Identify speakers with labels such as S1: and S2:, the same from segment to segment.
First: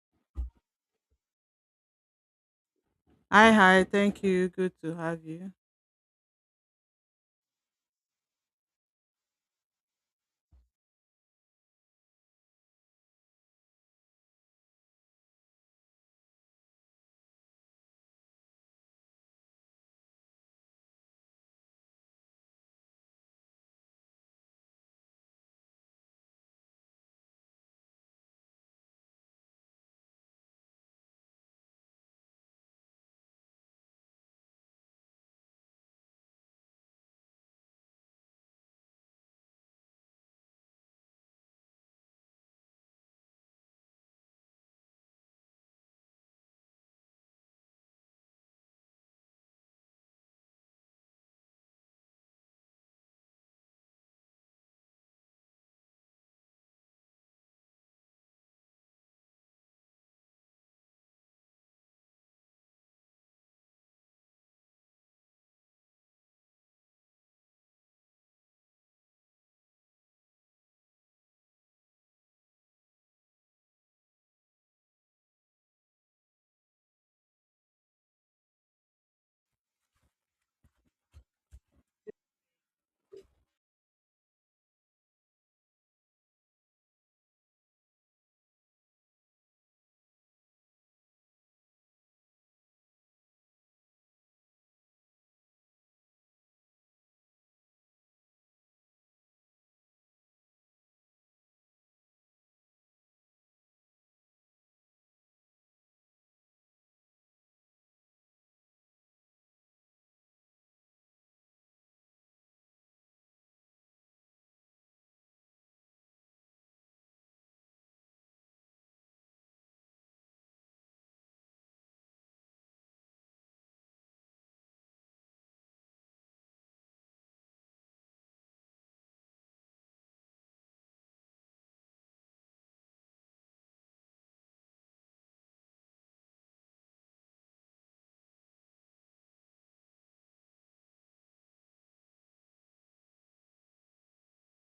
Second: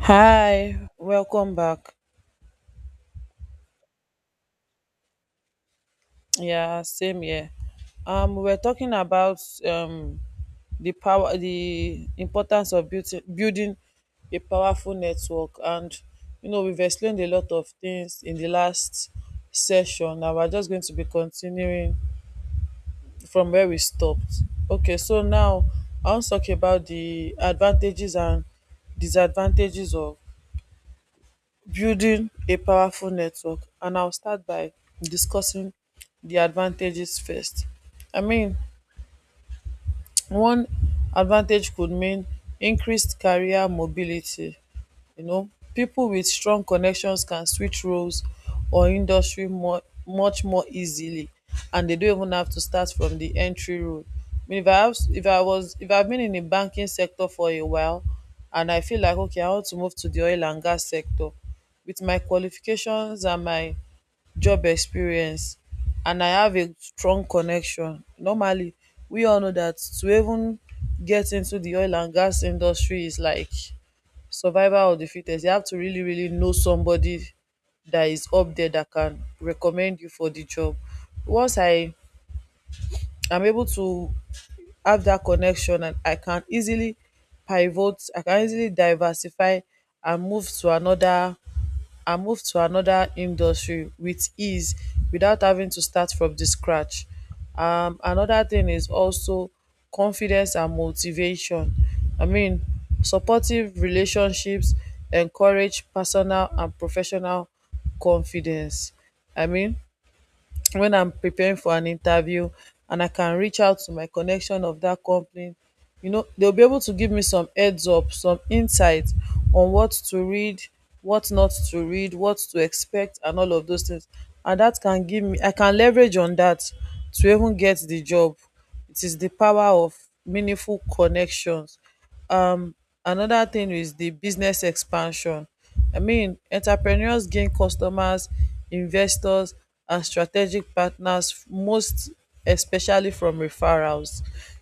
S1: Hi, welcome back.
S2: Hi, hi. Thank you. Good to have you.
S1: Yeah, same here. We were talking about um the power, the importance of building a powerful network, and you know we've explained a lot of things in the last session. Now we're just going to be continuing from where we stopped. Okay, so now I want to talk about the advantages and disadvantages of building a powerful network, and I'll start by discussing the advantages first. I mean, one advantage could mean increased career mobility. You know, people with strong connections can switch roles or industry more much more easily, and they don't even have to start from the entry role. I mean, if I have if I was if I've been in the banking sector for a while and I feel like okay, I want to move to the oil and gas sector with my qualifications and my job experience and I have a strong connection. Normally, we all know that to even get into the oil and gas industry is like survival of the fittest. You have to really, really know somebody that is up there that can recommend you for the job. Once I am able to have that connection and I can easily pivot, I can easily diversify and move to another industry with ease without having to start from the scratch. Another thing is also confidence and motivation. I mean, supportive relationships encourage personal and professional confidence. I mean, when I'm preparing for an interview and I can reach out to my connection of that company, you know, they'll be able to give me some heads up, some insight on what to read, what not to read, what to expect, and all of those things. And that can give me, I can leverage on that to even get the job. It is the power of meaningful connections um Another thing is the business expansion. I mean, entrepreneurs gain customers, investors, and strategic partners, most especially from referrals.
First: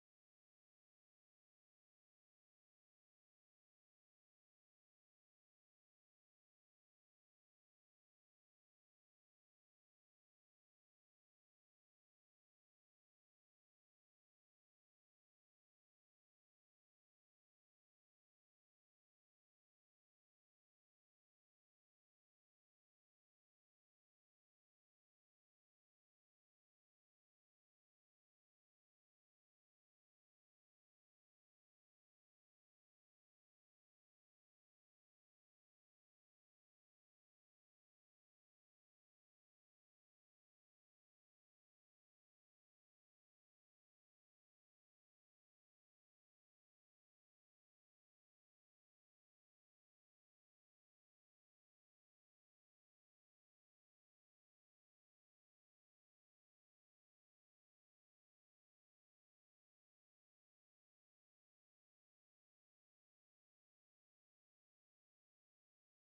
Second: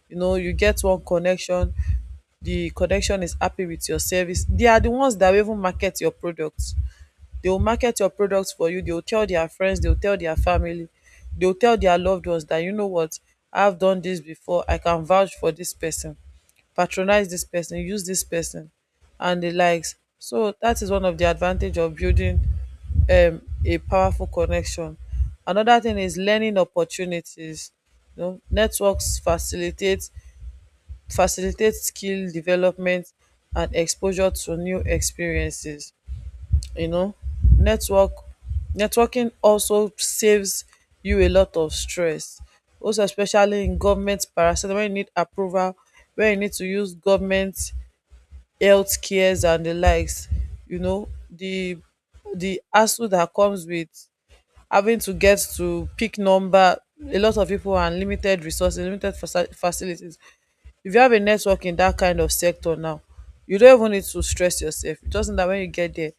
S1: You know, you get one connection, the connection is happy with your service. They are the ones that will even market your product. They will market your products for you, they will tell their friends, they will tell their family, they will tell their loved ones that, you know what, I've done this before, I can vouch for this person, patronize this person, use this person and the likes. So that is one of the advantage of building a powerful connection. Another thing is learning opportunities. You know, networks facilitate skill development and exposure to new experiences you know, network networking also saves you a lot of stress. Also, especially in government parasite when you need approval, when you need to use government health cares and the likes, you know, the hassle that comes with having to get to pick number, a lot of people and limited resources, limited facilities, if you have a network in that kind of sector now, you don't even need to stress yourself. It doesn't that when you get there,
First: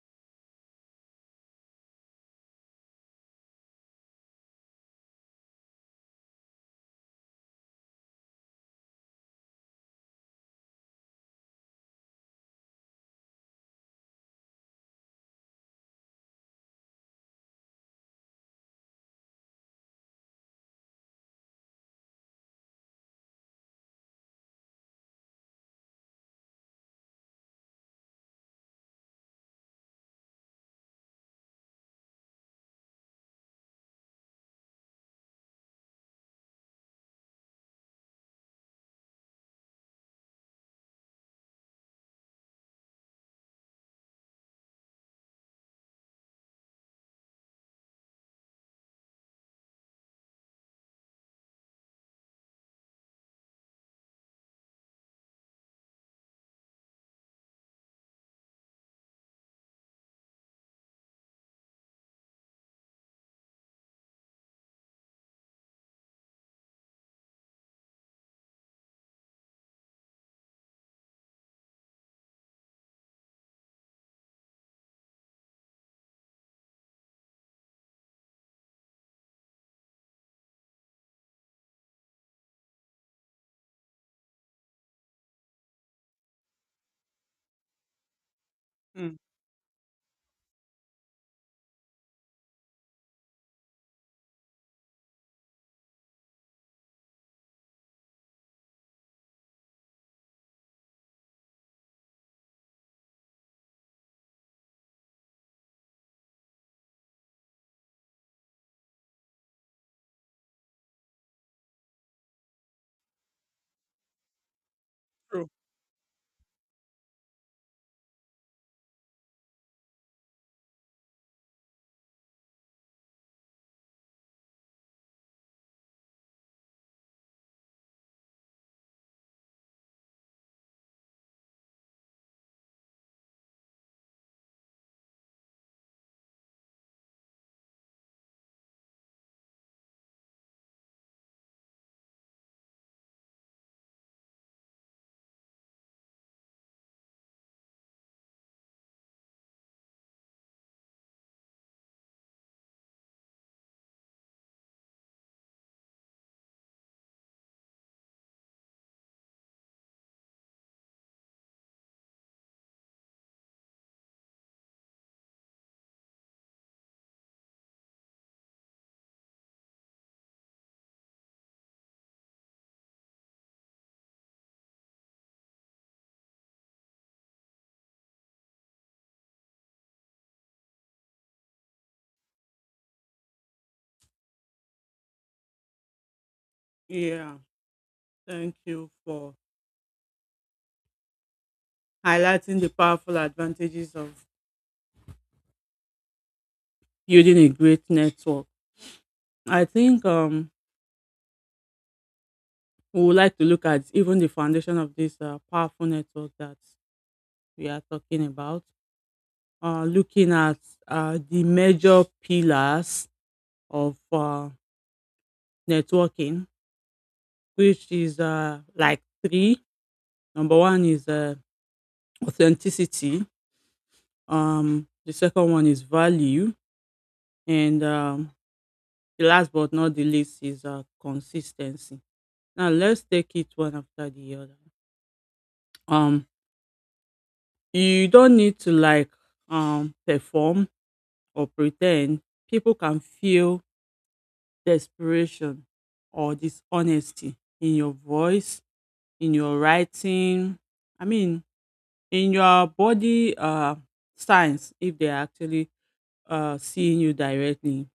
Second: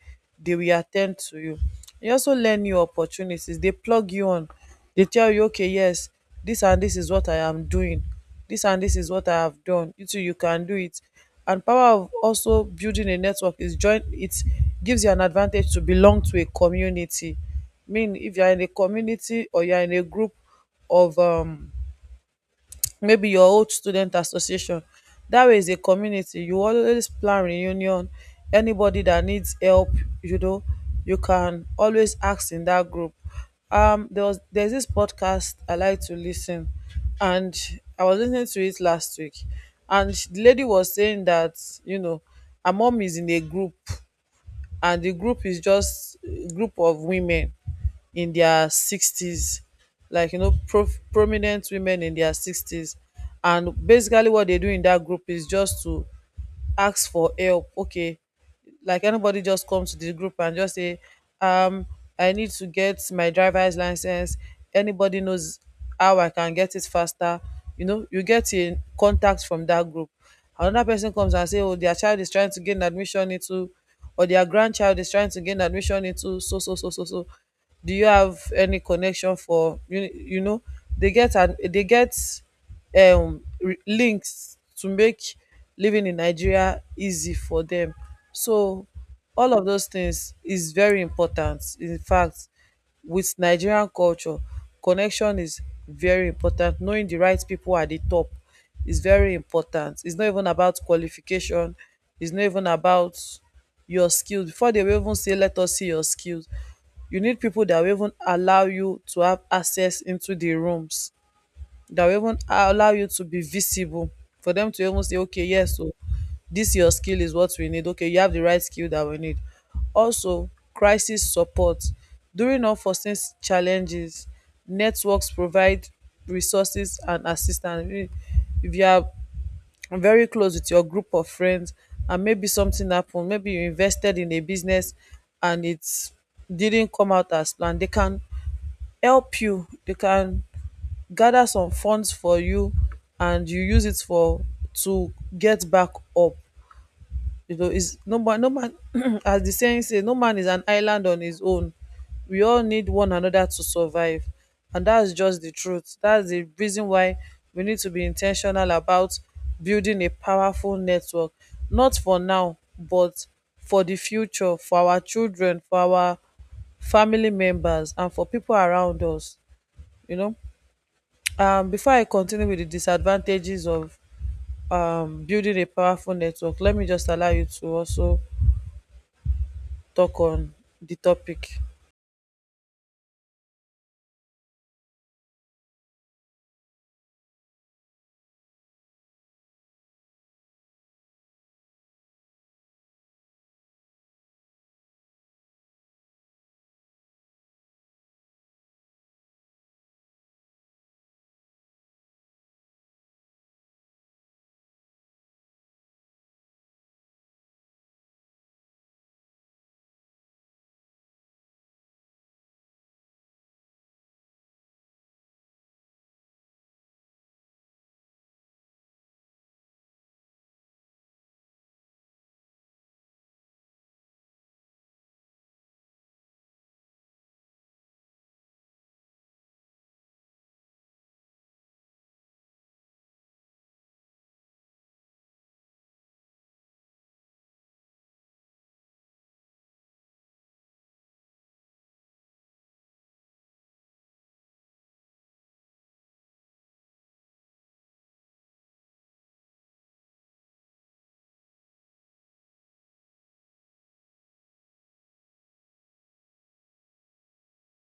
S1: they will attend to you. You also learn new opportunities. They plug you on. They tell you, okay, yes, this and this is what I am doing. This and this is what I have done. You too, you can do it. And power of also building a network is join it gives you an advantage to belong to a community. Mean if you are in a community or you are in a group of maybe your old student association. That way is a community. You always plan reunion. Anybody that needs help, you know, you can always ask in that group. There's this podcast I like to listen, and I was listening to it last week, and the lady was saying that, you know, her mom is in a group and the group is just a group of women in their sixties, like, you know, prominent women in their sixties, and basically what they do in that group is just to ask for help. Okay, like anybody just come to the group and just say, um I need to get my driver's license. Anybody knows how I can get it faster? You know, you get a contact from that group. Another person comes and say, oh, their child is trying to gain admission into, or their grandchild is trying to gain admission into so so so so so, do you have any connection for you, you know. They get and they get links to make living in Nigeria easy for dem. So
S2: Mm,
S1: all of those tins is very important. In fact, wit Nigerian culture, connection is very important. Knowing di right pipo at di top is very important. Is not even about qualification, is not even about your skill before dey will even say let us see your skills. You need pipo dat will even allow you to have access into di rooms, that will even allow you to be visible, for them to even say okay,
S2: true.
S1: yes o, this your skill is what we need. Okay, you have the right skill that we need. Also, crisis support. During unforeseen challenges, networks provide resources and assistance. If you are very close with your group of friends, and maybe something happen, maybe you invested in a business and it didn't come out as planned, they can help you, they can gather some funds for you, and you use it for to get back up. You know, is no man as the saying say, no man is an island on his own. We all need one another to survive. And that's just the truth. That's the reason why we need to be intentional about building a powerful network. Not for now, but for the future, for our children, for our family members, and for people around us, you know. Before I continue with the disadvantages of building a powerful network, let me just allow you to also talk on the topic.
S2: Yeah. Thank you for highlighting the powerful advantages of building a great network. I think we would like to look at even the foundation of this powerful network that we are talking about. Looking at the major pillars of networking, which is like three. Number one is authenticity. The second one is value. And the last but not the least is consistency. Now let's take it one after the other. Um, you don't need to perform or pretend. People can feel desperation or dishonesty in your voice, in your writing. I mean, in your body signs if they are actually seeing you directly.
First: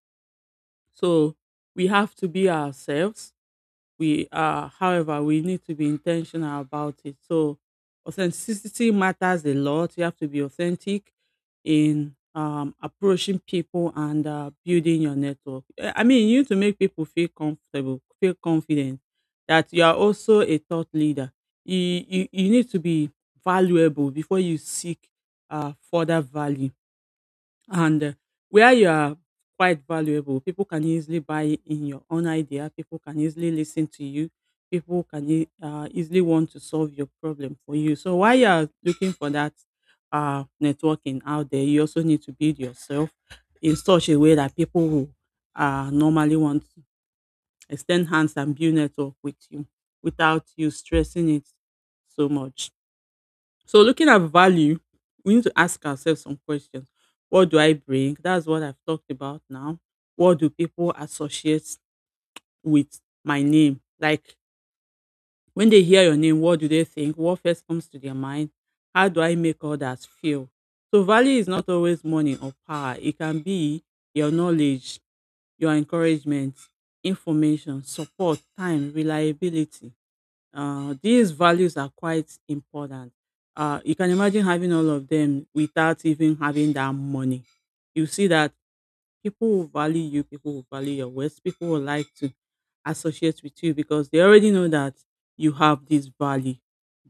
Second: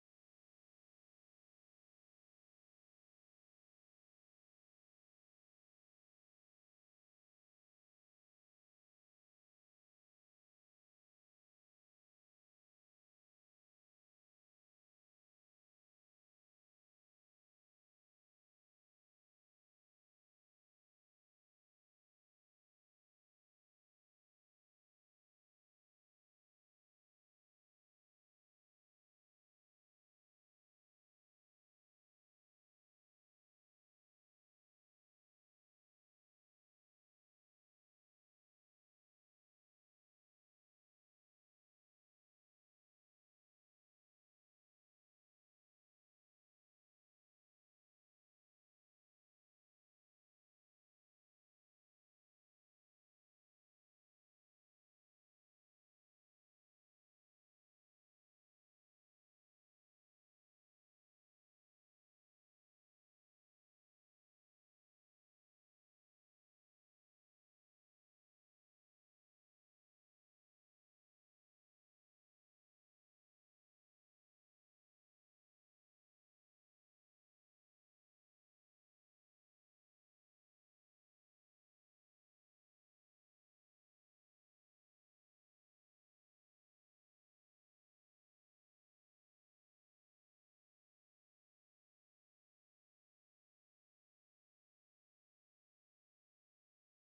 S2: So we have to be ourselves. We are, however, we need to be intentional about it. So authenticity matters a lot. You have to be authentic in approaching people and building your network. Eh, I mean, you need to make people feel comfortable, feel confident that you are also a thought leader. You, you need to be valuable before you seek further value and where you are quite valuable, people can easily buy in your own idea. People can easily listen to you. People can easily want to solve your problem for you. So while you are looking for that networking out there, you also need to build yourself in such a way that people who normally want to extend hands and build network with you without you stressing it so much. So looking at value, we need to ask ourselves some questions. What do I bring? That's what I've talked about now. What do people associate with my name? Like when they hear your name, what do they think? What first comes to their mind? How do I make others feel? So value is not always money or power. It can be your knowledge, your encouragement, information, support, time, reliability. These values are quite important. You can imagine having all of them without even having that money. You see that people will value you, people will value your words, people will like to associate with you because they already know that you have this value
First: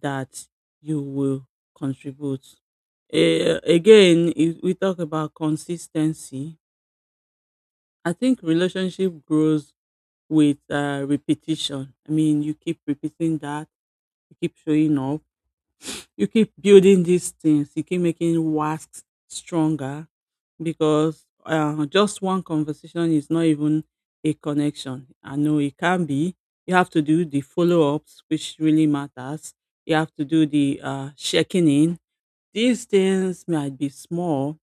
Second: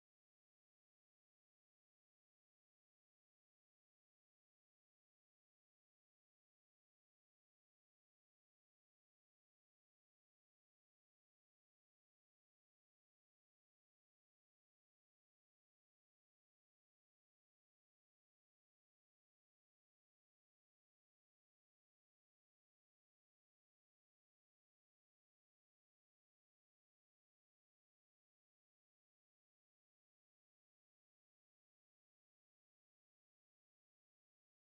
S2: that you will contribute. Eh, again, if we talk about consistency, I think relationship grows with repetition. I mean, you keep repeating that, you keep showing up, you keep building these things, you keep making wasks stronger because just one conversation is not even a connection. I know it can be, you have to do the follow-ups which really matters. You have to do the checking in. These things might be small,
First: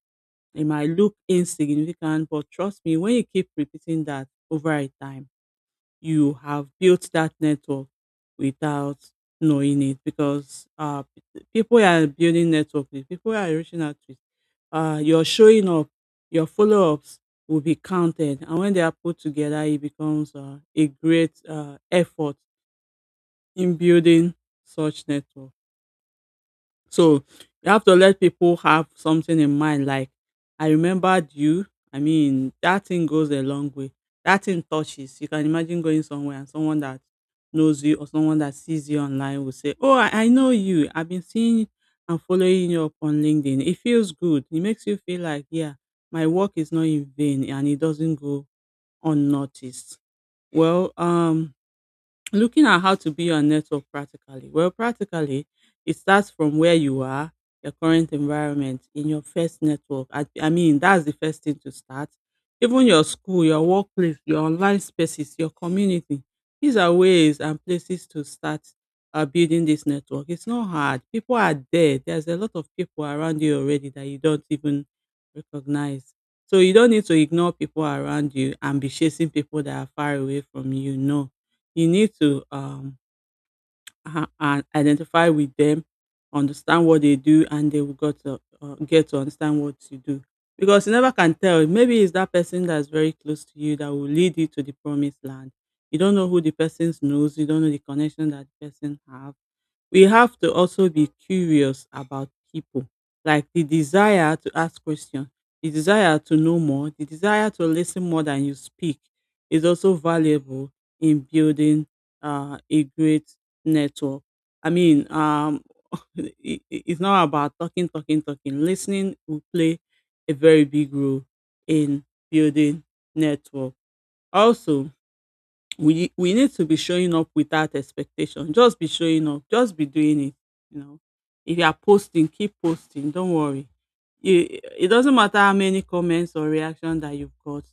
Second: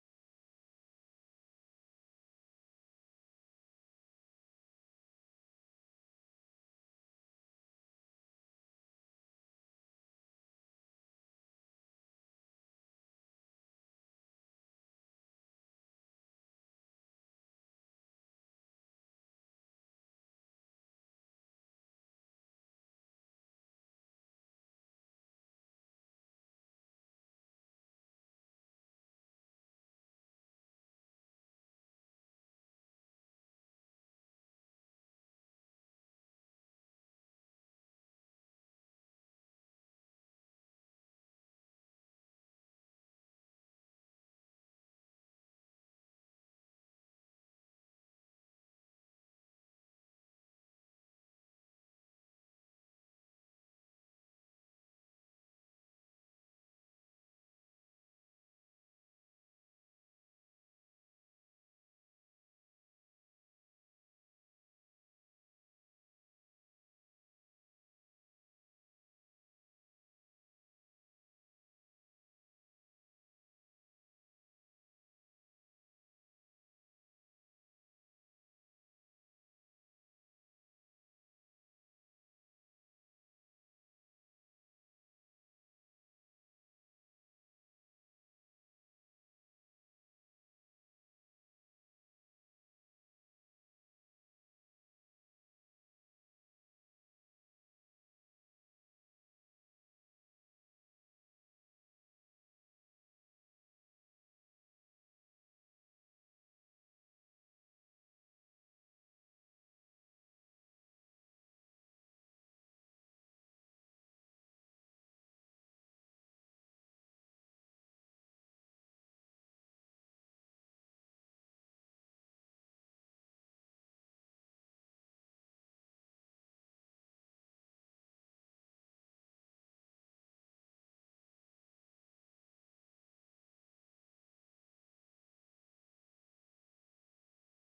S2: it might look insignificant, but trust me, when you keep repeating that over a time, you have built that network without knowing it, because people you are building network with, people you are reaching out with, your showing up, your follow ups will be counted. And when they are put together, it becomes a great effort in building such network. So, you have to let people have something in mind like, "I remembered you." I mean, that thing goes a long way. That thing touches. You can imagine going somewhere and someone that knows you or someone that sees you online will say, "Oh, I know you. I've been seeing and following you up on LinkedIn." It feels good. It makes you feel like, yeah, my work is not in vain and it doesn't go unnoticed. Well, looking at how to build your network practically. Well, practically, it starts from where you are, your current environment, in your first network. I mean, that's the first thing to start. Even your school, your workplace, your online spaces, your community. These are ways and places to start building this network. It's not hard. People are there. There's a lot of people around you already that you don't even recognize. So you don't need to ignore people around you and be chasing people that are far away from you. No, you need to identify with them, understand what they do, and they will get to understand what you do. Because you never can tell. Maybe it's that person that's very close to you that will lead you to the promised land. You don't know who the person knows. You don't know the connection that the person have. We have to also be curious about people, like the desire to ask questions, the desire to know more, the desire to listen more than you speak is also valuable in building a great network. I mean, it, it's not about talking talking talking, listening will play a very big role in building network. Also we need to be showing up without expectation. Just be showing up. Just be doing it. You know, if you are posting, keep posting. Don't worry. You, it doesn't matter how many comments or reactions that you've got.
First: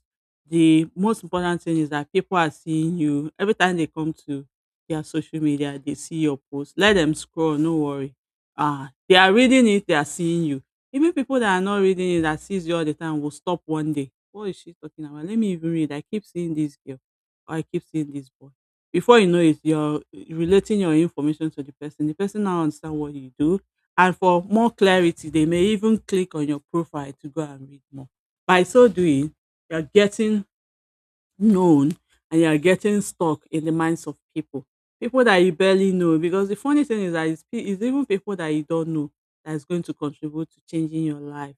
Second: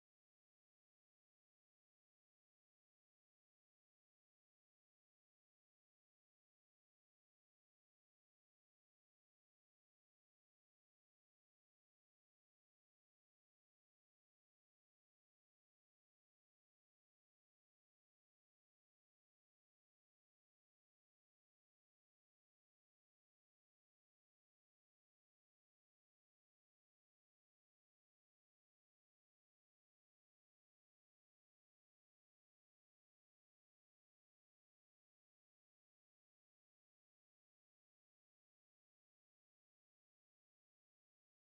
S2: The most important thing is that people are seeing you. Every time they come to their social media, they see your post. Let them scroll. No worry. Ah, they are reading it. They are seeing you. Even people that are not reading it that sees you all the time will stop one day. What is she talking about? Let me even read. I keep seeing this girl, I keep seeing this boy. Before you know it, you're relating your information to the person. The person now understand what you do. And for more clarity, they may even click on your profile to go and read more. By so doing, you're getting known and you're getting stuck in the minds of people. People that you barely know. Because the funny thing is that it's even people that you don't know that's going to contribute to changing your life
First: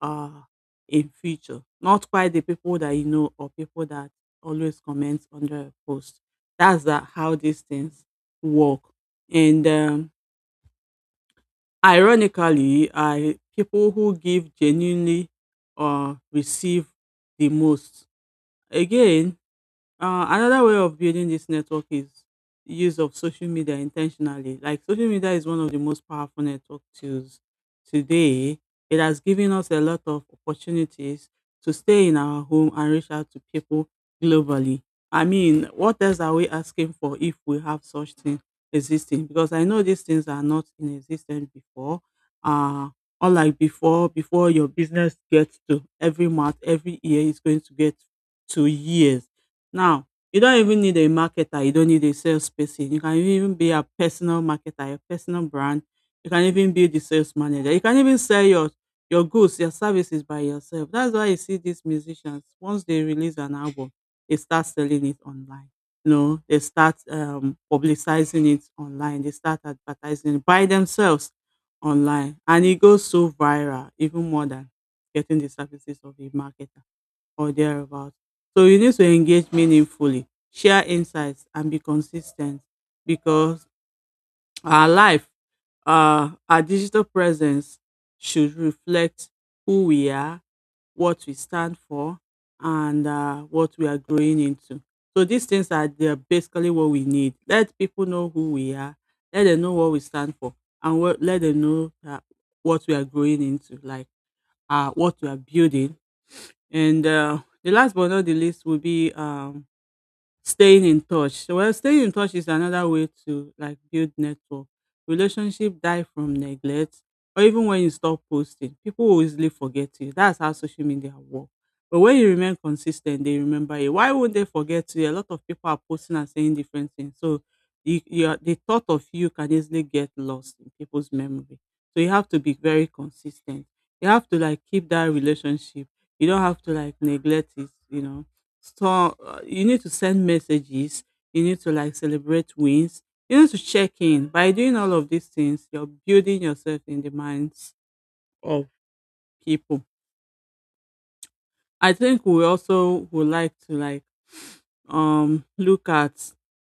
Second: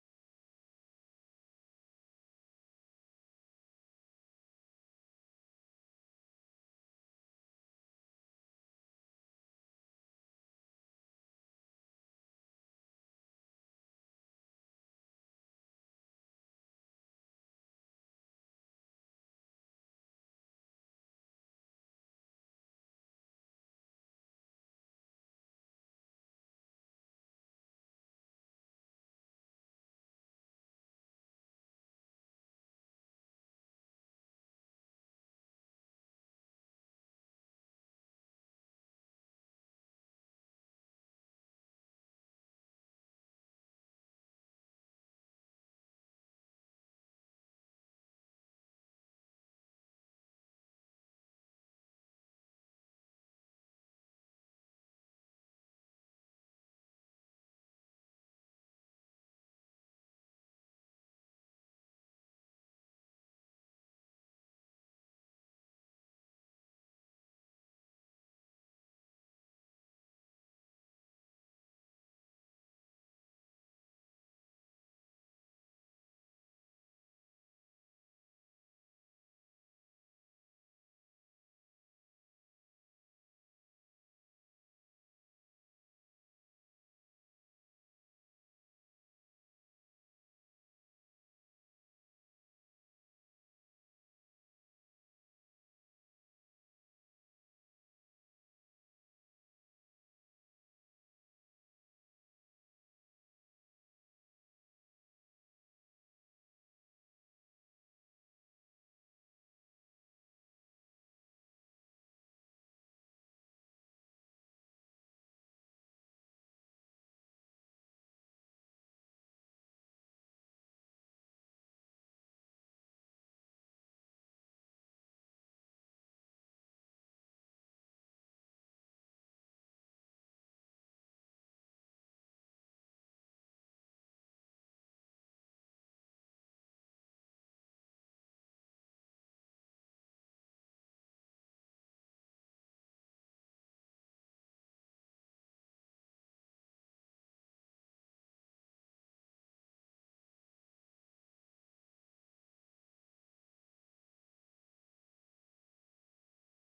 S2: uh, in future. Not quite the people that you know or people that always comment on the post. That's the, how these things work. And ironically, I people who give genuinely receive the most. Again, another way of building this network is use of social media intentionally. Like social media is one of the most powerful network tools today. It has given us a lot of opportunities to stay in our home and reach out to people globally. I mean, what else are we asking for if we have such things existing? Because I know these things are not in existence before. Uh, Unlike before, before your business gets to every month, every year is going to get to years, now, you don't even need a marketer, you don't need a salesperson. You can even be a personal marketer, your personal brand. You can even be the sales manager. You can even sell your goods, your services by yourself. That's why you see these musicians once they release an album, they start selling it online. You know, they start publicizing it online. They start advertising it by themselves online, and it goes so viral, even more than getting the services of a marketer or thereabouts. So you need to engage meaningfully, share insights, and be consistent because our life, our digital presence should reflect who we are, what we stand for, and what we are growing into. So these things are they're basically what we need. Let people know who we are, let them know what we stand for, and what, let them know that what we are growing into, like what we are building and the last but not the least will be staying in touch. So, well, staying in touch is another way to like build network. Relationship die from neglect, or even when you stop posting, people will easily forget you. That's how social media work. But when you remain consistent, they remember you. Why won't they forget you? A lot of people are posting and saying different things, so you are- the thought of you can easily get lost in people's memory. So you have to be very consistent. You have to like keep that relationship. You don't have to like neglect it. You know, so you need to send messages. You need to like celebrate wins. You need to check in. By doing all of these things, you're building yourself in the minds of people. I think we also would like to look at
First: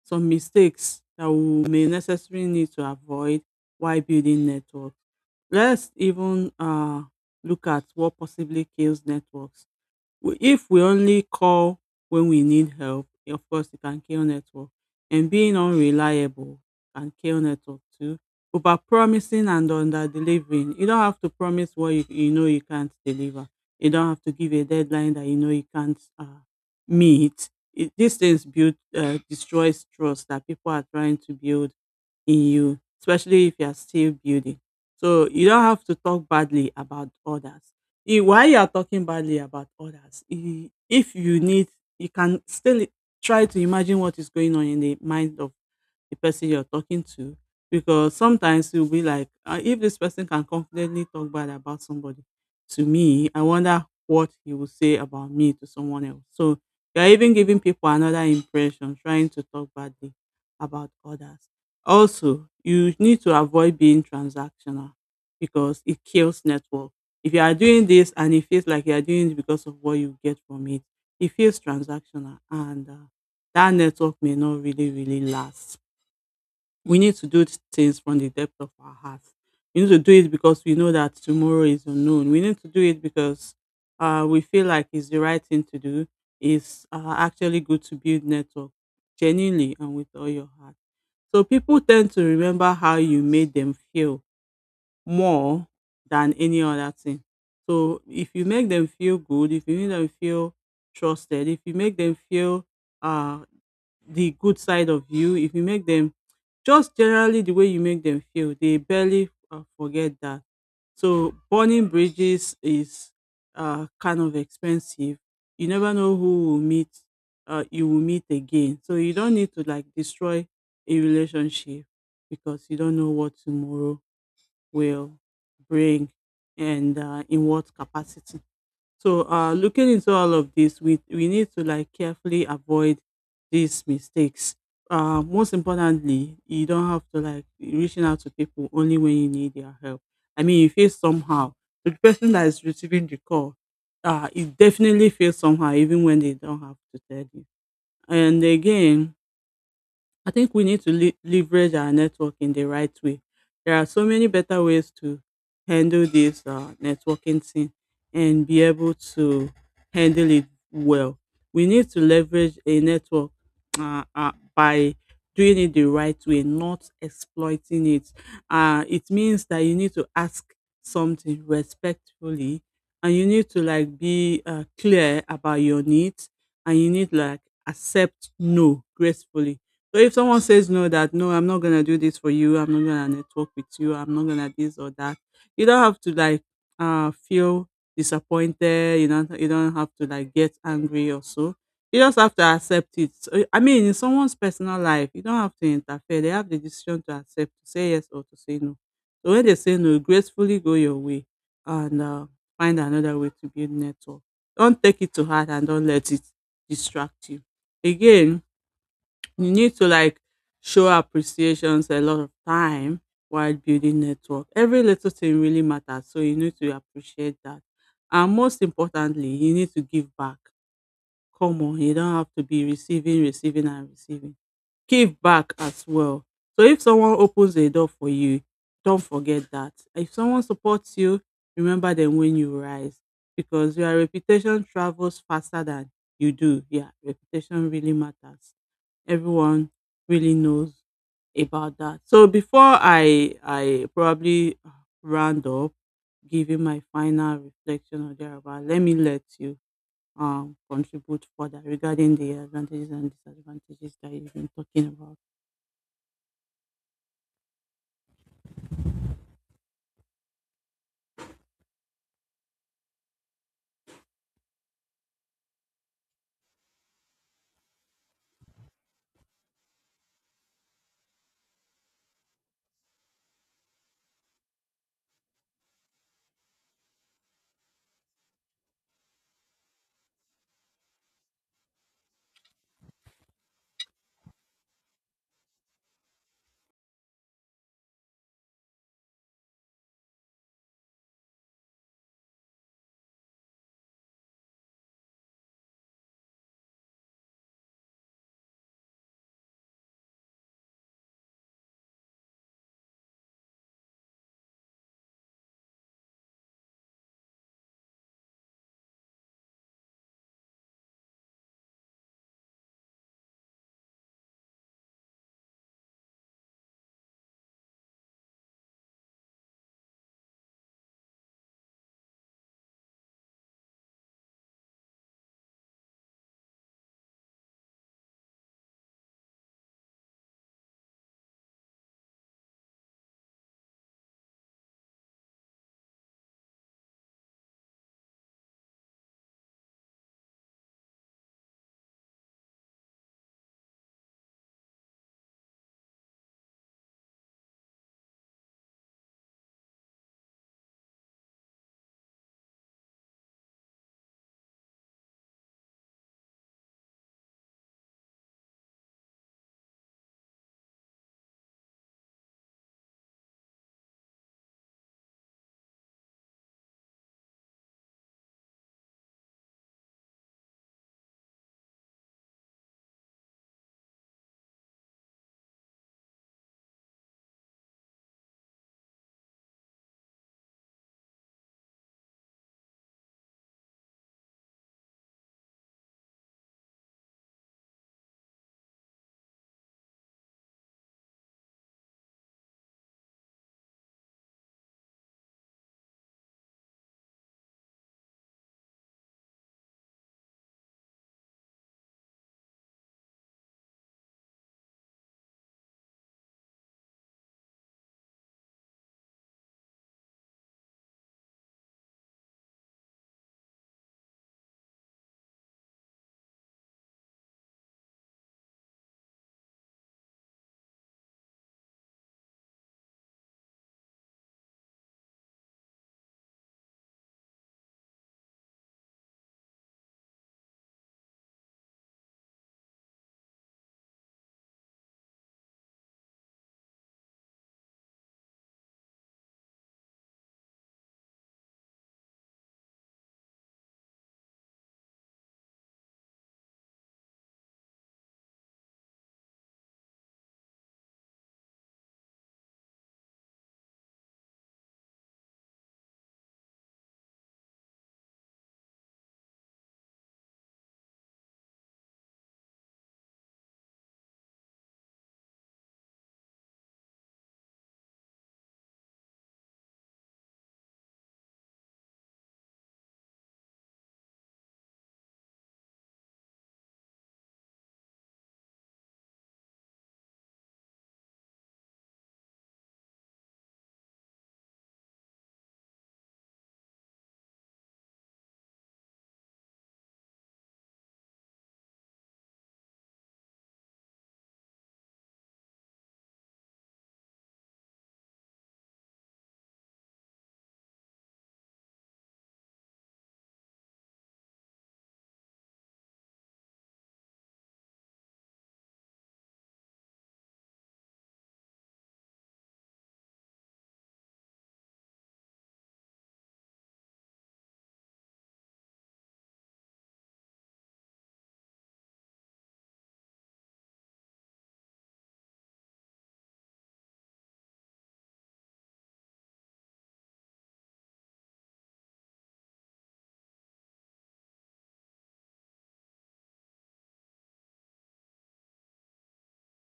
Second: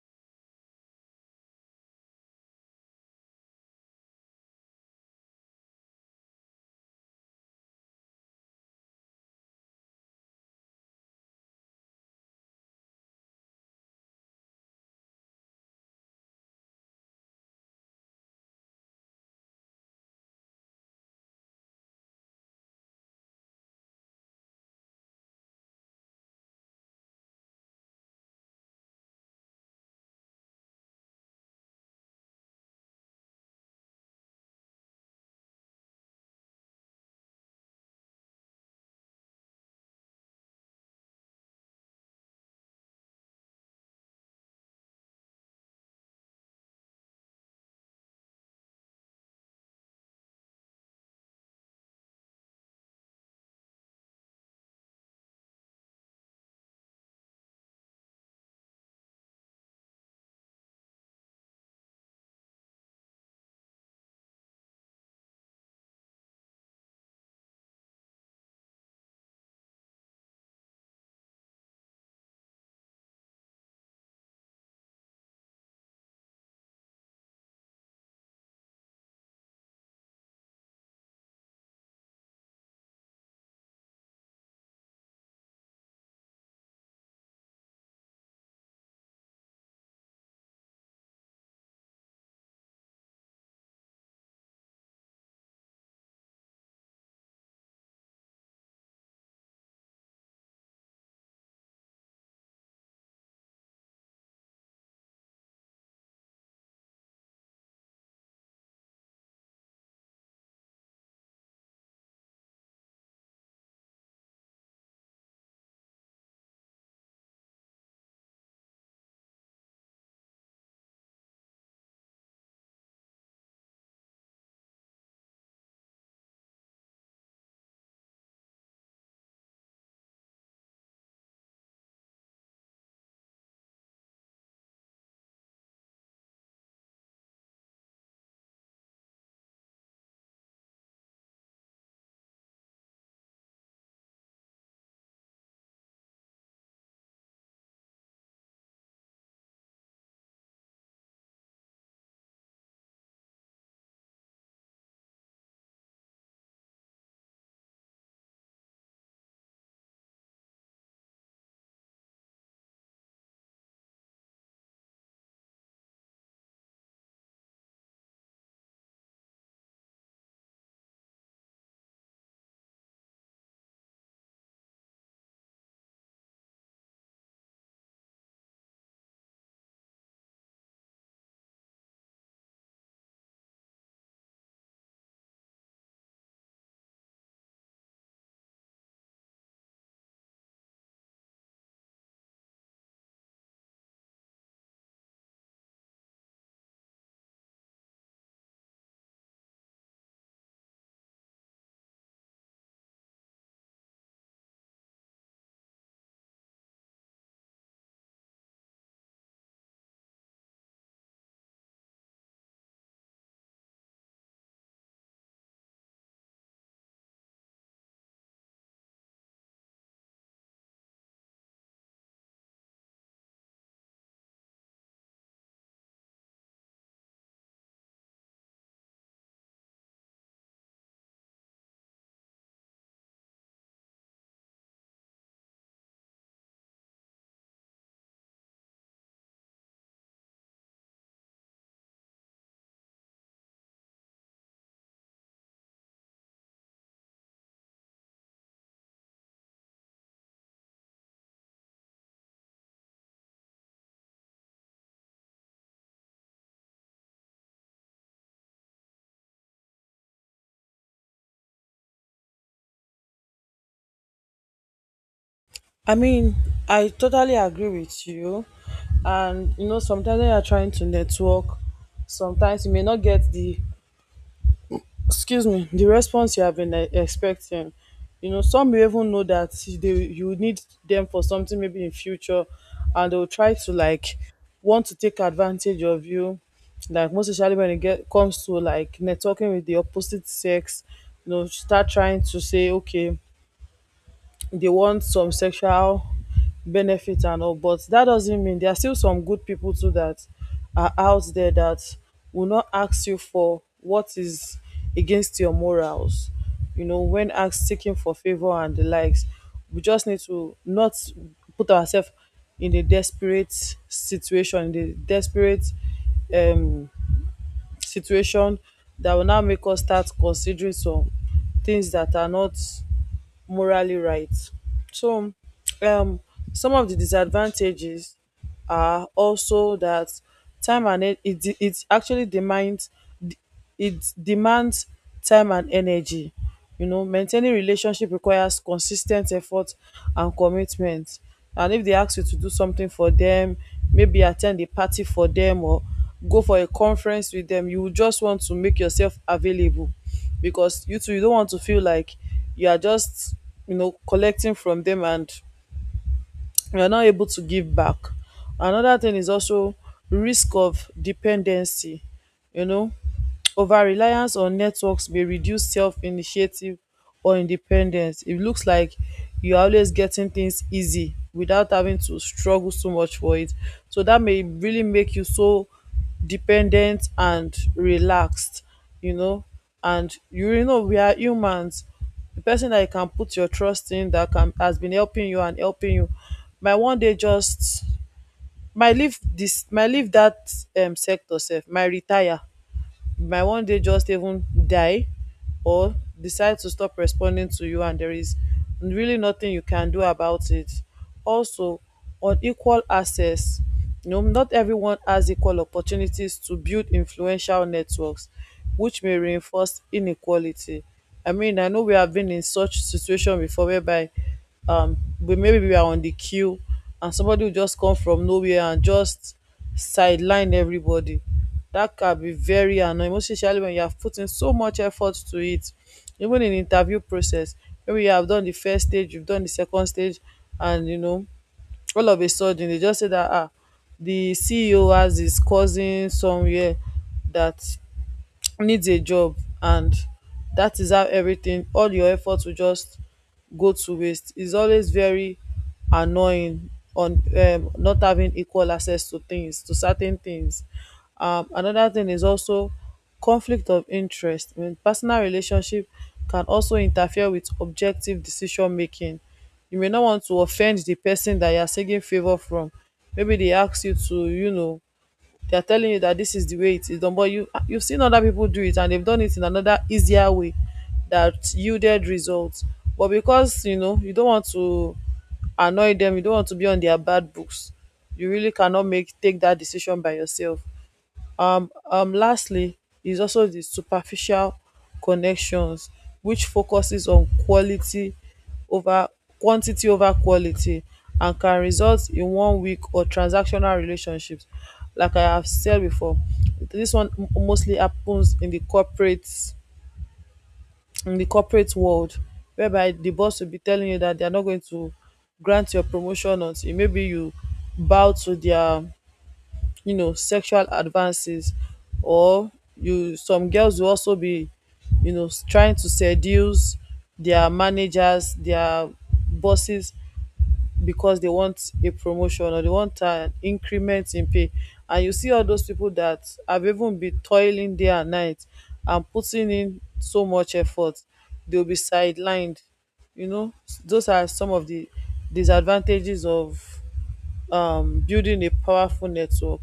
S2: some mistakes that we may necessarily need to avoid while building networks. Let's even look at what possibly kills networks. If we only call when we need help, of course it can kill network. And being unreliable can kill network too. Over promising and under delivering. You don't have to promise what you know you can't deliver. You don't have to give a deadline that you know you can't meet. These things build destroys trust that people are trying to build in you, especially if you are still building. So you don't have to talk badly about others while you are talking badly about others, if you need, you can still try to imagine what is going on in the mind of the person you're talking to because sometimes you'll be like, if this person can confidently talk bad about somebody to me, I wonder what he will say about me to someone else. So you're even giving people another impression, trying to talk badly about others. Also, you need to avoid being transactional because it kills network. If you are doing this and it feels like you are doing it because of what you get from it, it feels transactional and that network may not really, really last. We need to do things from the depth of our hearts. We need to do it because we know that tomorrow is unknown. We need to do it because we feel like it's the right thing to do. It's actually good to build network genuinely and with all your heart. So people tend to remember how you made them feel more than any other thing. So if you make them feel good, if you make them feel trusted, if you make them feel uh, the good side of you, if you make them just generally the way you make them feel, they barely forget that. So burning bridges is kind of expensive. You never know who will meet you will meet again, so you don't need to like destroy a relationship because you don't know what tomorrow will bring, and in what capacity. So looking into all of this, we need to like carefully avoid these mistakes. Most importantly, you don't have to like reaching out to people only when you need their help. I mean, you feel somehow. So, the person that is receiving the call, it definitely feels somehow, even when they don't have to tell you. And again, I think we need to leverage our network in the right way. There are so many better ways to handle this networking thing and be able to handle it well. We need to leverage a network by doing it the right way, not exploiting it. It means that you need to ask something respectfully and you need to like be clear about your needs and you need like accept no gracefully. So if someone says no, that no, I'm not gonna do this for you, I'm not gonna network with you, I'm not gonna this or that, you don't have to like feel disappointed. You don't have to like get angry or so. You just have to accept it. So, I mean, in someone's personal life, you don't have to interfere. They have the decision to accept, to say yes or to say no. So when they say no, gracefully go your way and find another way to build network. Don't take it to heart and don't let it distract you. Again, you need to like show appreciations a lot of time while building network. Every little thing really matters, so you need to appreciate that. And most importantly, you need to give back. Come on, you don't have to be receiving, receiving, and receiving. Give back as well. So if someone opens a door for you, don't forget that. If someone supports you, remember them when you rise because your reputation travels faster than you do. Yeah, reputation really matters. Everyone really knows about that. So before I probably round up, giving my final reflection or thereabout, let me let you contribute further regarding the advantages and disadvantages that you've been talking about.
S1: I mean, I totally agree with you. And, you know, sometimes when you're trying to network, sometimes you may not get the, excuse me, the response you have been expecting. You know, some, you even know that they, you need them for something maybe in future, and they'll try to like want to take advantage of you, like most especially when it get comes to like networking with the opposite sex. You know, start trying to say, okay, they want some sexual benefit and all. But that doesn't mean there are still some good people too that are out there that will not ask you for what is against your morals, you know, when asked seeking for favor and the likes. We just need to not put ourselves in a desperate situation, in a desperate um situation that will now make us start considering some things that are not morally right. So, um, some of the disadvantages are also that time, and it actually demands, it demands time and energy. You know, maintaining relationship requires consis ten t effort and commitment. And if they ask you to do something for them, maybe at ten d a party for them, or go for a conference with them, you will just want to make yourself available, because you too, you don't want to feel like you are just, you know, collecting from them and you are not able to give back. Another thing is also risk of dependency, you know. Over-reliance on networks may reduce self-initiative or independence. It looks like you're always getting things easy without having to struggle so much for it. So that may really make you so dependent and relaxed, you know. And you really know we are humans. The person that you can put your trust in that can has been helping you and helping you might one day just might leave, this might leave that sector sef, might retire, you might one day just even die, or decide to stop responding to you, and there is really nothing you can do about it. Also, on equal access, you know, not everyone has equal opportunities to build influential networks, which may reinforce inequality. I mean, I know we have been in such situation before, whereby we maybe we are on the queue and somebody will just come from nowhere and just sideline everybody. That can be very annoying, most especially when you have put in so much effort to it. Even in interview process, maybe you have done the first stage, you've done the second stage, and you know, all of a sudden they just say that ah, the CEO has his cousin somewhere that needs a job, and dat is how everything, all your effort will just go to waste. Is always very annoying, on not having equal access to things, to certain things. Another thing is also conflict of interest. I mean, personal relationship can also interfere with objective decision making. You may not want to offend the person that you are seeking favour from. Maybe they ask you to, you know, they are telling you that this is the way it is done, but you, you've seen other people do it and they've done it in another easier way that yielded results. But because you know you don't want to annoy them, you don't want to be on their bad books, you really cannot make take that decision by yourself. Lastly is also di superficial connections, which focuses on quality ova quantity ova quality, and can result in one weak or transactional relationships. Like I have said before, dis one mostly happens in di corporate, in di corporate world, whereby di boss will be telling you dat they are not going to grant your promotion until maybe you bow to dia, you know, sexual advances. Or you, some girls will also be, you know, trying to seduce their managers, their bosses, because they want a promotion or they want an increment in pay. And you see all those people that have even been toiling day and night and putting in so much effort, they'll be sidelined. You know, those are some of the disadvantages of building a powerful network.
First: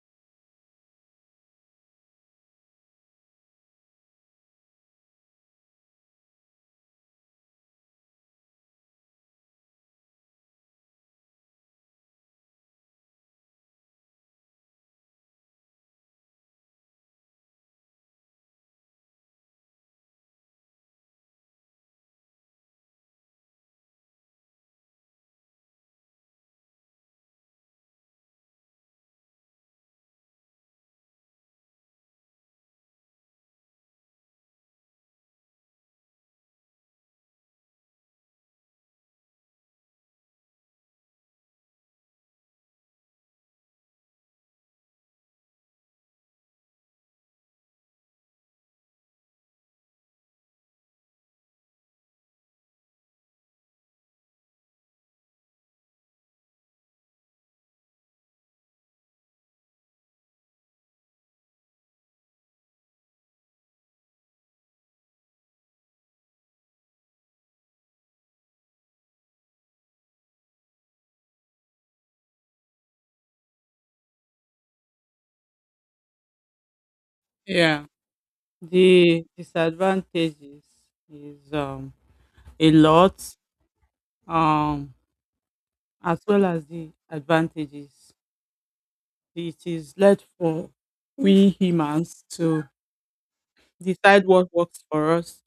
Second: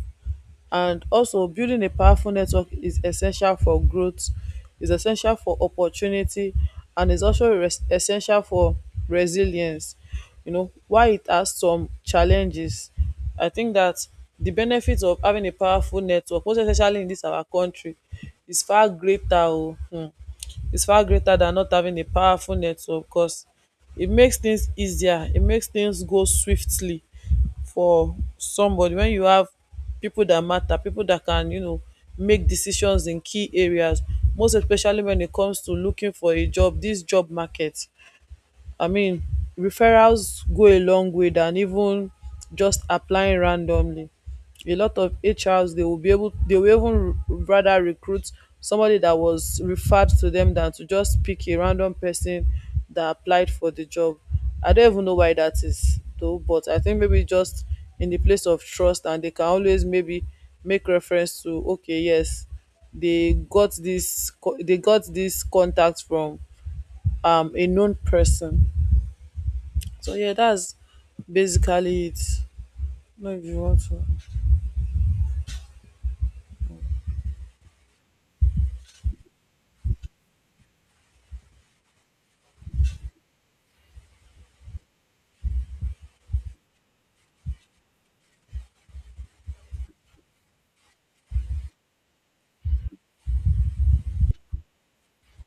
S1: And also, building a powerful network is essential for growth, is essential for opportunity, and is also essential for resilience. You know, while it has some challenges, I think that the benefits of having a powerful network, most especially in this our country, is far greater. Oh, hmm, is far greater dan not having a powerful network, cause it makes things easier, it makes things go swiftly for somebody, when you have people that matter, people that can, you know, make decisions in key areas, most especially when it comes to looking for a job, dis job market. I mean, referrals go a long way than even just applying randomly. A lot of HRs, they will be able, they will even rather recruit somebody that was referred to them than to just pick a random person that applied for the job. I don't even know why that is though, but I think maybe just in the place of trust, and they can always maybe make reference to, okay, yes, they got this they got this contact from a known person. So yeah, that's basically it. No, if you want to.
S2: Yeah. The disadvantages is a lot, um, as well as the advantages. It is led for we humans to decide what works for us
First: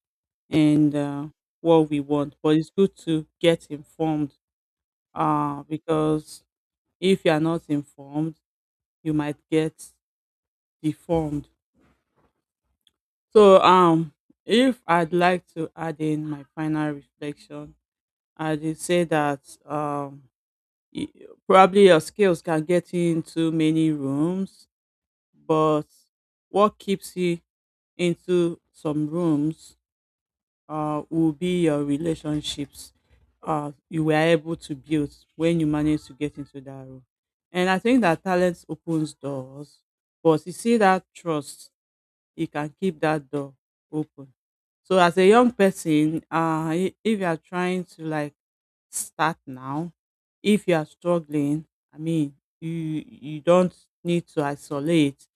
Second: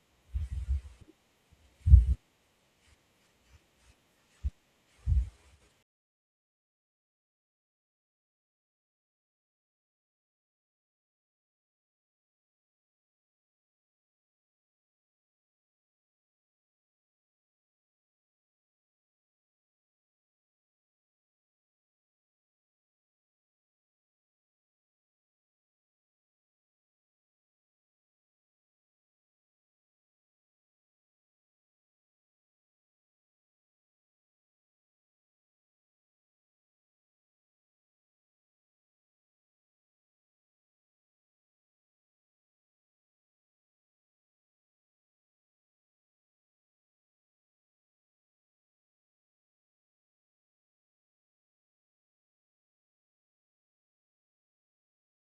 S2: and what we want. But it's good to get informed because if you are not informed, you might get deformed. So, if I'd like to add in my final reflection, I'd say that y- probably your skills can get you into many rooms, but what keeps you into some rooms will be your relationships you were able to build when you managed to get into that room. And I think that talent opens doors, but you see that trust, you can keep that door open. So as a young person, if you are trying to like start now. If you are struggling, I mean, you don't need to isolate.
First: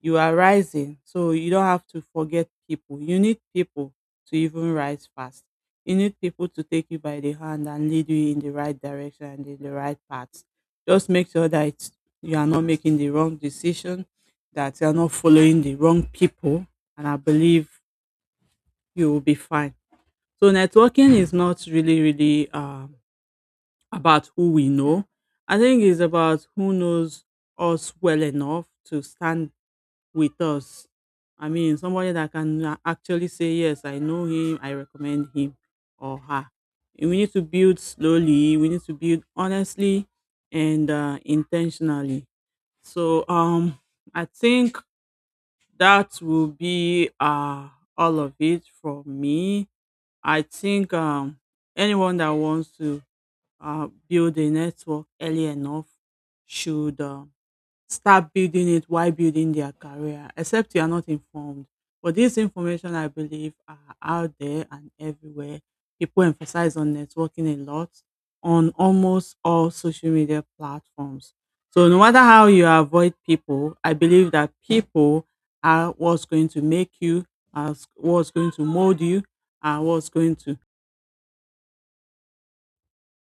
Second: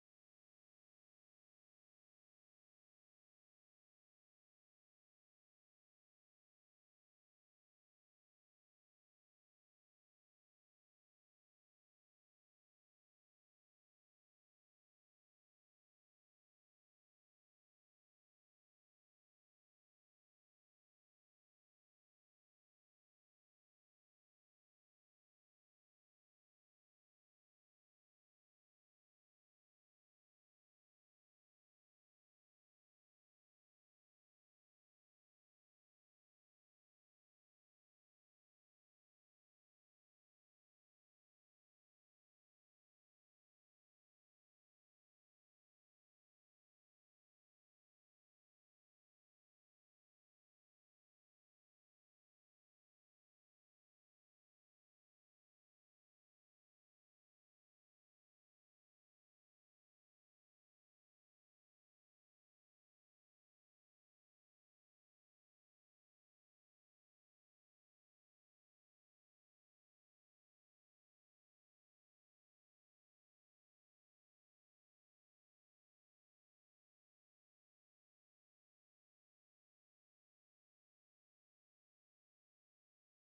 S2: You are rising, so you don't have to forget people. You need people to even rise fast. You need people to take you by the hand and lead you in the right direction and in the right path. Just make sure that you are not making the wrong decision, that you are not following the wrong people, and I believe you will be fine. So networking is not really, really about who we know. I think it's about who knows us well enough to stand with us. I mean, somebody that can actually say, "Yes, I know him, I recommend him or her." And we need to build slowly, we need to build honestly and intentionally. So, I think that will be all of it for me. I think anyone that wants to build a network early enough should start building it while building their career, except you are not informed. But this information, I believe, are out there and everywhere. People emphasize on networking a lot on almost all social media platforms. So no matter how you avoid people, I believe that people are what's going to make you, as what's going to mold you, and what's going to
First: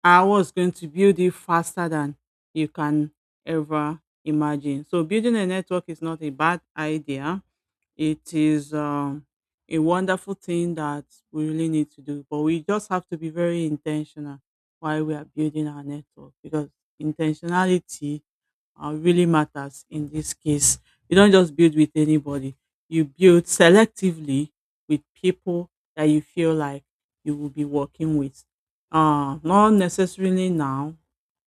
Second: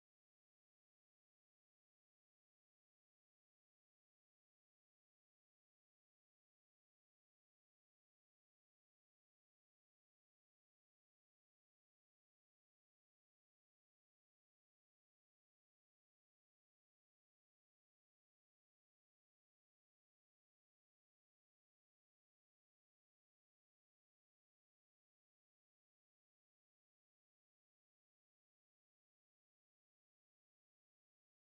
S2: build it faster than you can ever imagine. So building a network is not a bad idea. It is a wonderful thing that we really need to do, but we just have to be very intentional while we are building our network because intentionality really matters in this case. You don't just build with anybody. You build selectively with people that you feel like you will be working with. Not necessarily now,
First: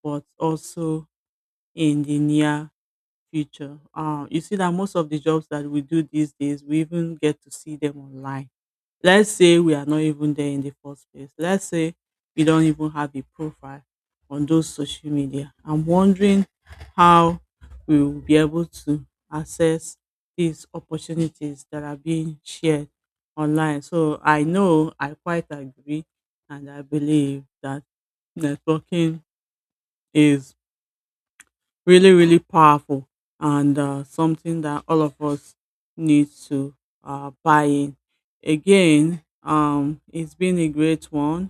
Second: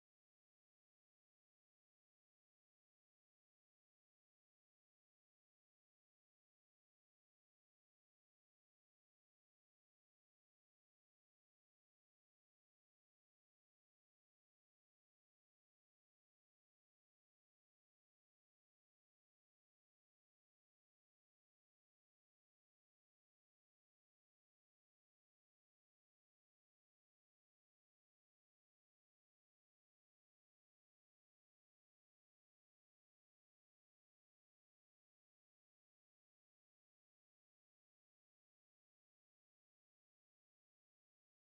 S2: but also in the near future. You see that most of the jobs that we do these days, we even get to see them online. Let's say we are not even there in the first place. Let's say we don't even have a profile on those social media. I'm wondering how we will be able to access these opportunities that are being shared online. So I know I quite agree and I believe that networking is really really powerful and something that all of us need to buy in again. It's been a great one.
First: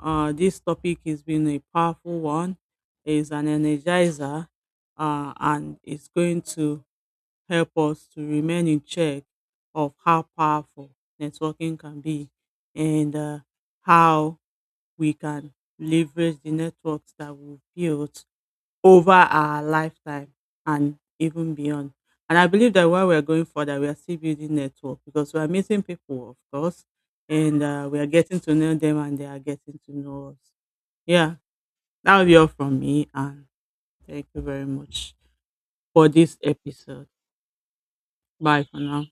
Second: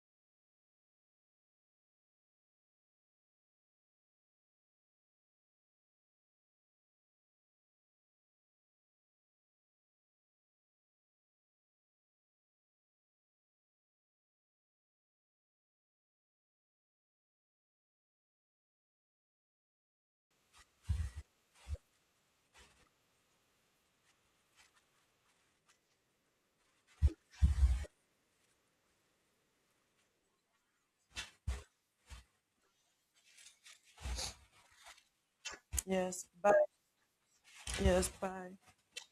S2: This topic has been a powerful one. It's an energizer, and it's going to help us to remain in check of how powerful networking can be and how we can leverage the networks that we've built over our lifetime and even beyond. And I believe that while we're going further, we are still building network because we are meeting people, of course, and we are getting to know them and they are getting to know us. Yeah, that will be all from me. And thank you very much for
S1: Yes,
S2: this
S1: bye.
S2: episode.
S1: Yes, bye.
S2: Bye for now.